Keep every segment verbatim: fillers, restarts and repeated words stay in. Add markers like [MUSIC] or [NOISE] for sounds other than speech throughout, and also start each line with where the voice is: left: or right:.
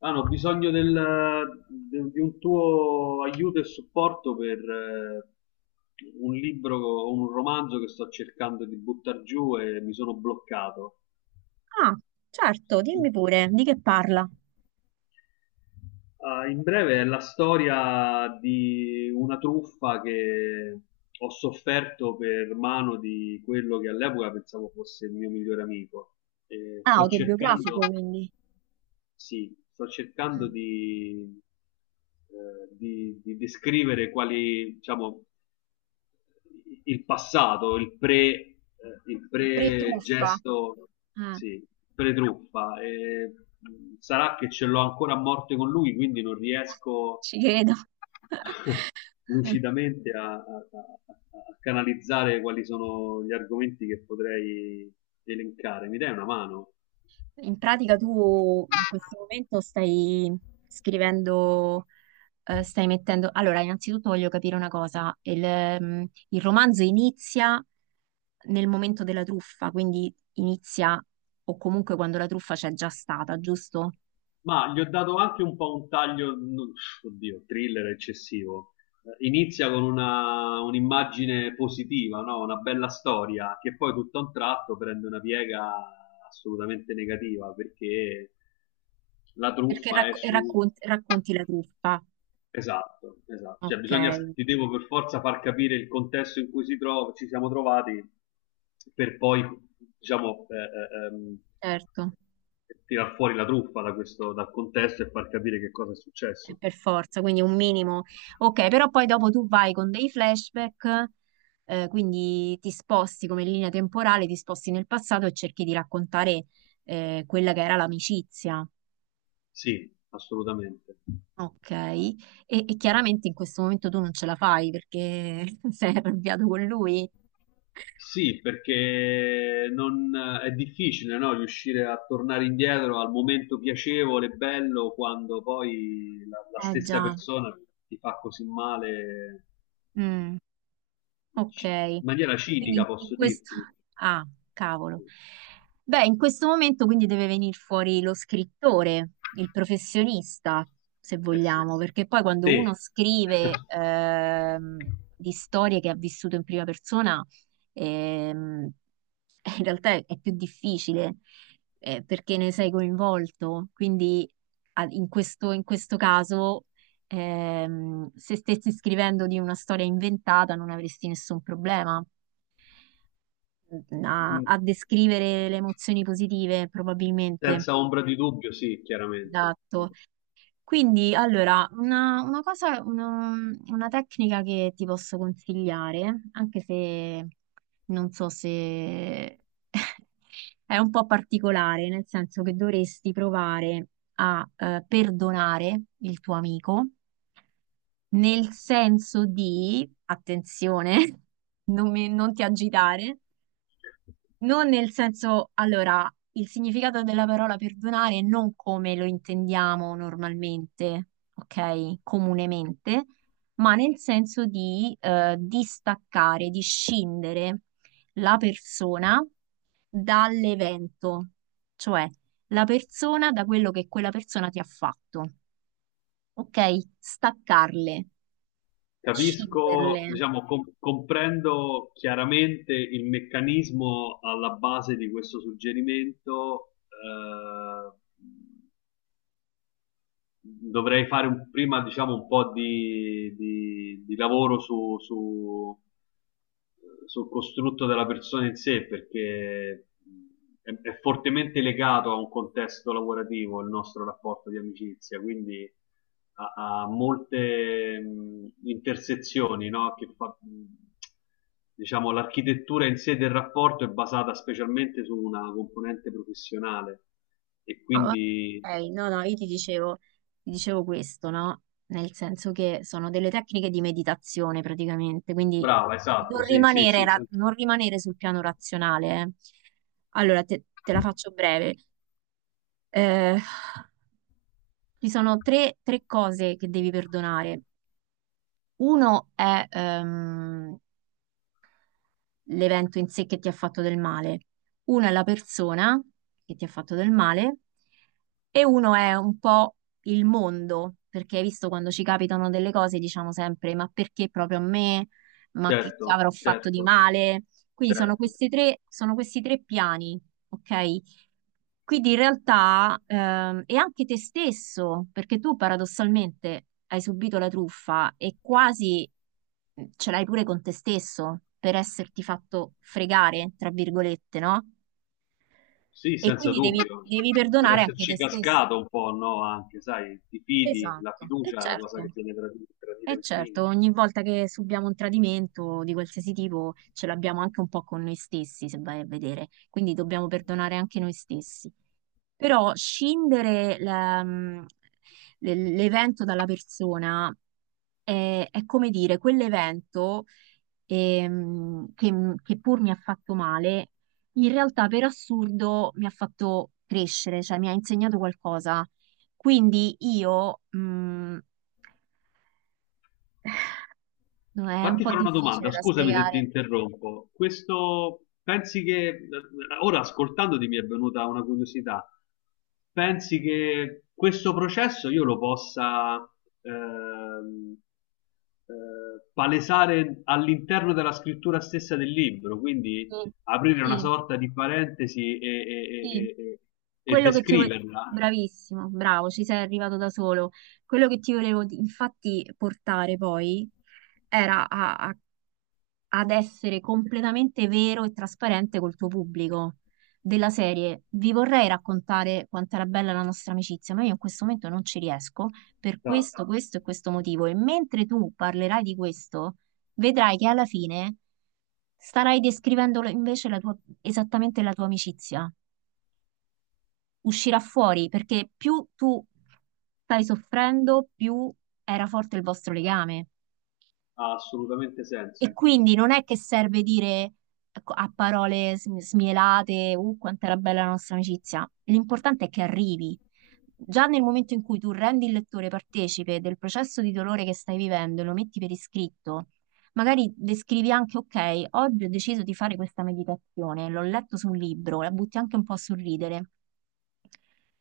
left: Hanno bisogno del- de- di un tuo aiuto e supporto per eh, un libro o un romanzo che sto cercando di buttare giù e mi sono bloccato.
right: Ah, certo, dimmi pure, di che parla?
left: Ah, in breve è la storia di una truffa che ho sofferto per mano di quello che all'epoca pensavo fosse il mio migliore amico. E
right: Ah,
left: sto cercando.
right: autobiografico, quindi.
left: Sì, sto cercando
right: Ah,
left: di, eh, di, di descrivere quali, diciamo, il passato, il pre, eh, il
right: il pre-truffa.
left: pre-gesto,
right: Ah,
left: sì, pre-truffa. E, mh, sarà che ce l'ho ancora a morte con lui, quindi non riesco
right: ci credo.
left: [LAUGHS] lucidamente a, a- a- a canalizzare quali sono gli argomenti che potrei elencare. Mi dai una mano?
right: In pratica tu in questo momento stai scrivendo, eh, stai mettendo... Allora, innanzitutto voglio capire una cosa. Il, ehm, il romanzo inizia nel momento della truffa, quindi inizia o comunque quando la truffa c'è già stata, giusto?
left: Ma gli ho dato anche un po' un taglio, non- oddio, thriller eccessivo. Eh, Inizia con una- un'immagine positiva, no? Una bella storia, che poi tutto a un tratto prende una piega assolutamente negativa, perché la
right: Perché
left: truffa è
right: racco-
left: su.
right: raccon- racconti la truffa.
left: Esatto, esatto. Cioè,
right: Ok,
left: bisogna, ti devo per forza far capire il contesto in cui si trova, ci siamo trovati per poi, diciamo, eh, eh, ehm,
right: certo.
left: tirar fuori la truffa da questo, dal contesto e far capire che cosa è
right: Eh,
left: successo.
right: per forza, quindi un minimo. Ok, però poi dopo tu vai con dei flashback, eh, quindi ti sposti come linea temporale, ti sposti nel passato e cerchi di raccontare eh, quella che era l'amicizia.
left: Sì, assolutamente.
right: Ok, e, e chiaramente in questo momento tu non ce la fai perché [LAUGHS] sei arrabbiato con lui.
left: Sì, perché non, è difficile, no, riuscire a tornare indietro al momento piacevole, e bello, quando poi la, la
right: Eh
left: stessa
right: già.
left: persona ti fa così male,
right: Mm, ok.
left: ci- in maniera
right: Quindi
left: cinica,
right: in
left: posso
right: questo...
left: dirti.
right: Ah, cavolo. Beh, in questo momento quindi deve venire fuori lo scrittore, il professionista, se
left: Eh sì.
right: vogliamo, perché poi quando uno
left: Te.
right: scrive
left: [LAUGHS]
right: ehm, di storie che ha vissuto in prima persona, ehm, [LAUGHS] in realtà è più difficile eh, perché ne sei coinvolto. Quindi a- in questo, in questo caso, ehm, se stessi scrivendo di una storia inventata, non avresti nessun problema a,
left: Mm.
right: a descrivere le emozioni positive, probabilmente.
left: Senza ombra di dubbio, sì, chiaramente.
right: Esatto. Quindi, allora, una, una cosa, una, una tecnica che ti posso consigliare, anche se non so se [LAUGHS] è un po' particolare, nel senso che dovresti provare a eh, perdonare il tuo amico, nel senso di, attenzione, [LAUGHS] non mi- non ti agitare. Non nel senso, allora, il significato della parola perdonare è non come lo intendiamo normalmente, ok? Comunemente, ma nel senso di eh, distaccare, di scindere la persona dall'evento, cioè la persona da quello che quella persona ti ha fatto, ok? Staccarle,
left: Capisco,
right: scinderle.
left: diciamo, com- comprendo chiaramente il meccanismo alla base di questo suggerimento. Eh, dovrei fare un- prima, diciamo, un po' di, di- di lavoro su, su- sul costrutto della persona in sé, perché è, è fortemente legato a un contesto lavorativo il nostro rapporto di amicizia, quindi ha, ha molte mh, intersezioni, no? Che fa, mh, diciamo, l'architettura in sé del rapporto è basata specialmente su una componente professionale, e
right: Ah,
left: quindi
right: ok, no, no, io ti dicevo, ti dicevo questo, no? Nel senso che sono delle tecniche di meditazione praticamente, quindi
left: brava, esatto,
right: non
left: sì, sì,
right: rimanere,
left: sì, sì.
right: ra- non rimanere sul piano razionale. eh. Allora, te, te la faccio breve. Eh, Ci sono tre, tre cose che devi perdonare. Uno è ehm, l'evento in sé che ti ha fatto del male. Uno è la persona che ti ha fatto del male e uno è un po' il mondo, perché hai visto quando ci capitano delle cose diciamo sempre ma perché proprio a me? Ma che
left: Certo,
right: avrò fatto di
left: certo,
right: male? Quindi sono
left: certo.
right: questi tre, sono questi tre piani, ok? Quindi in realtà ehm, è anche te stesso, perché tu paradossalmente hai subito la truffa e quasi mhmm, ce l'hai pure con te stesso per esserti fatto fregare, tra virgolette, no?
left: Sì,
right: E
left: senza
right: quindi devi,
left: dubbio,
right: devi
left: per
right: perdonare anche te
left: esserci
right: stesso.
left: cascato un po', no? Anche, sai, ti fidi, la
right: Esatto, e
left: fiducia è la cosa che
right: certo.
left: viene tradita
right: E
left: in
right: certo,
left: primis.
right: ogni volta che subiamo un tradimento di qualsiasi tipo ce l'abbiamo anche un po' con noi stessi, se vai a vedere, quindi dobbiamo perdonare anche noi stessi. Però scindere la- mh, l'e- l'evento dalla persona è, è come dire, quell'evento ehm, che, mm, che pur mi ha fatto male, in realtà per assurdo mi ha fatto crescere, cioè mi ha insegnato qualcosa. Quindi io... mh, No, è un
left: Fatti
right: po'
left: fare una
right: difficile
left: domanda,
right: da
left: scusami se ti
right: spiegare.
left: interrompo. Questo, pensi che, ora ascoltandoti mi è venuta una curiosità, pensi che questo processo io lo possa ehm, eh, palesare all'interno della scrittura stessa del libro, quindi
right: Mm.
left: aprire una
right: Sì,
left: sorta di parentesi e, e-
right: sì,
left: e- e- e
right: quello che ti volevo...
left: descriverla?
right: Bravissimo, bravo, ci sei arrivato da solo. Quello che ti volevo di- infatti portare poi era a, a ad essere completamente vero e trasparente col tuo pubblico della serie. Vi vorrei raccontare quanto era bella la nostra amicizia, ma io in questo momento non ci riesco per
left: Esatto.
right: questo, questo e questo motivo. E mentre tu parlerai di questo, vedrai che alla fine starai descrivendo la- invece la tua, esattamente la tua amicizia. Uscirà fuori perché più tu stai soffrendo, più era forte il vostro legame.
left: Ha assolutamente
right: E
left: senso.
right: quindi non è che serve dire ecco, a parole sm- smielate, uh, quanto era bella la nostra amicizia. L'importante è che arrivi. Già nel momento in cui tu rendi il lettore partecipe del processo di dolore che stai vivendo e lo metti per iscritto, magari descrivi anche, ok, oggi ho deciso di fare questa meditazione, l'ho letto su un libro, la butti anche un po' a sorridere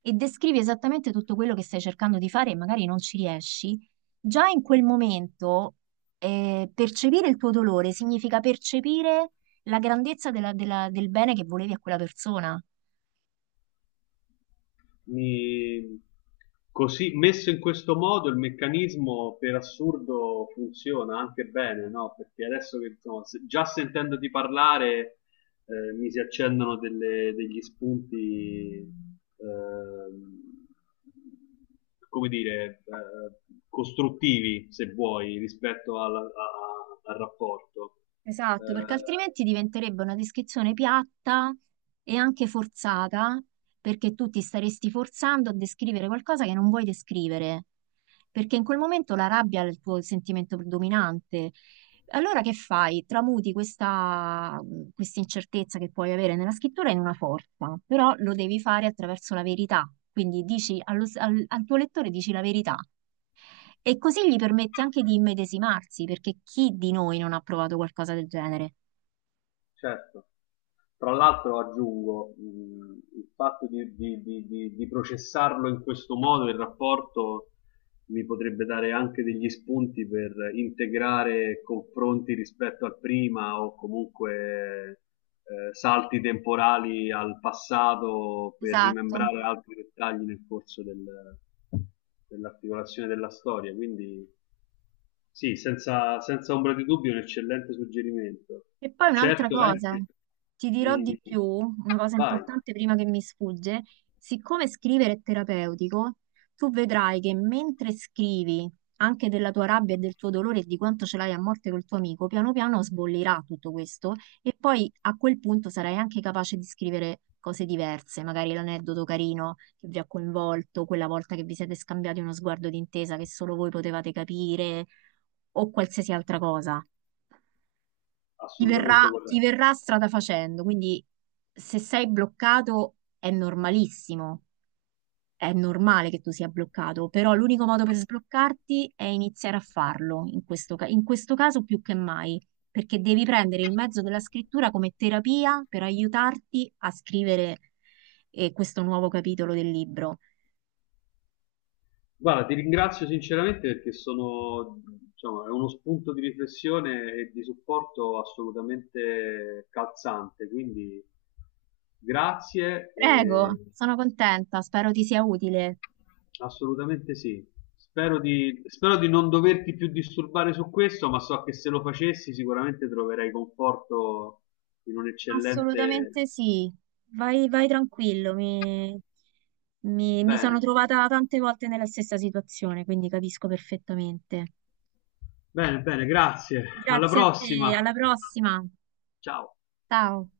right: e descrivi esattamente tutto quello che stai cercando di fare e magari non ci riesci, già in quel momento eh, percepire il tuo dolore significa percepire la grandezza della- della- del bene che volevi a quella persona.
left: mi- Così messo in questo modo il meccanismo per assurdo funziona anche bene, no? Perché adesso che insomma, se- già sentendoti parlare eh, mi si accendono delle- degli spunti, ehm, come dire, eh, costruttivi, se vuoi, rispetto alla- a- al rapporto.
right: Esatto, perché
left: Eh,
right: altrimenti diventerebbe una descrizione piatta e anche forzata, perché tu ti staresti forzando a descrivere qualcosa che non vuoi descrivere, perché in quel momento la rabbia è il tuo sentimento predominante. Allora che fai? Tramuti questa, questa incertezza che puoi avere nella scrittura in una forza, però lo devi fare attraverso la verità. Quindi dici allo- al al tuo lettore dici la verità. E così gli permette anche di immedesimarsi, perché chi di noi non ha provato qualcosa del genere?
left: certo. Tra l'altro aggiungo, mh, il fatto di, di- di- di- di processarlo in questo modo, il rapporto mi potrebbe dare anche degli spunti per integrare confronti rispetto al prima o comunque eh, salti temporali al passato per
right: Esatto.
left: rimembrare altri dettagli nel corso del- dell'articolazione della storia. Quindi sì, senza, senza ombra di dubbio, è un eccellente suggerimento.
right: E poi un'altra
left: Certo è
right: cosa,
left: che
right: ti dirò
left: mi-
right: di
left: mi-
right: più, una cosa
left: vai,
right: importante prima che mi sfugge, siccome scrivere è terapeutico, tu vedrai che mentre scrivi anche della tua rabbia e del tuo dolore e di quanto ce l'hai a morte col tuo amico, piano piano sbollirà tutto questo e poi a quel punto sarai anche capace di scrivere cose diverse, magari l'aneddoto carino che vi ha coinvolto, quella volta che vi siete scambiati uno sguardo d'intesa che solo voi potevate capire o qualsiasi altra cosa. Ti verrà,
left: assolutamente
right: ti
left: corretto.
right: verrà strada facendo, quindi se sei bloccato è normalissimo, è normale che tu sia bloccato, però l'unico modo per sbloccarti è iniziare a farlo, in questo, ca- in questo caso più che mai, perché devi prendere il mezzo della scrittura come terapia per aiutarti a scrivere eh, questo nuovo capitolo del libro.
left: Guarda, ti ringrazio sinceramente perché sono, diciamo, è uno spunto di riflessione e di supporto assolutamente calzante, quindi grazie
right: Prego,
left: e
right: sono contenta, spero ti sia utile.
left: assolutamente sì. Spero di, spero di non doverti più disturbare su questo, ma so che se lo facessi sicuramente troverai conforto in un eccellente...
right: Assolutamente sì, vai, vai tranquillo, mi, mi- mi sono
left: Bene,
right: trovata tante volte nella stessa situazione, quindi capisco perfettamente.
left: bene, bene, grazie. Alla
right: Grazie a te,
left: prossima.
right: alla prossima.
left: Ciao.
right: Ciao.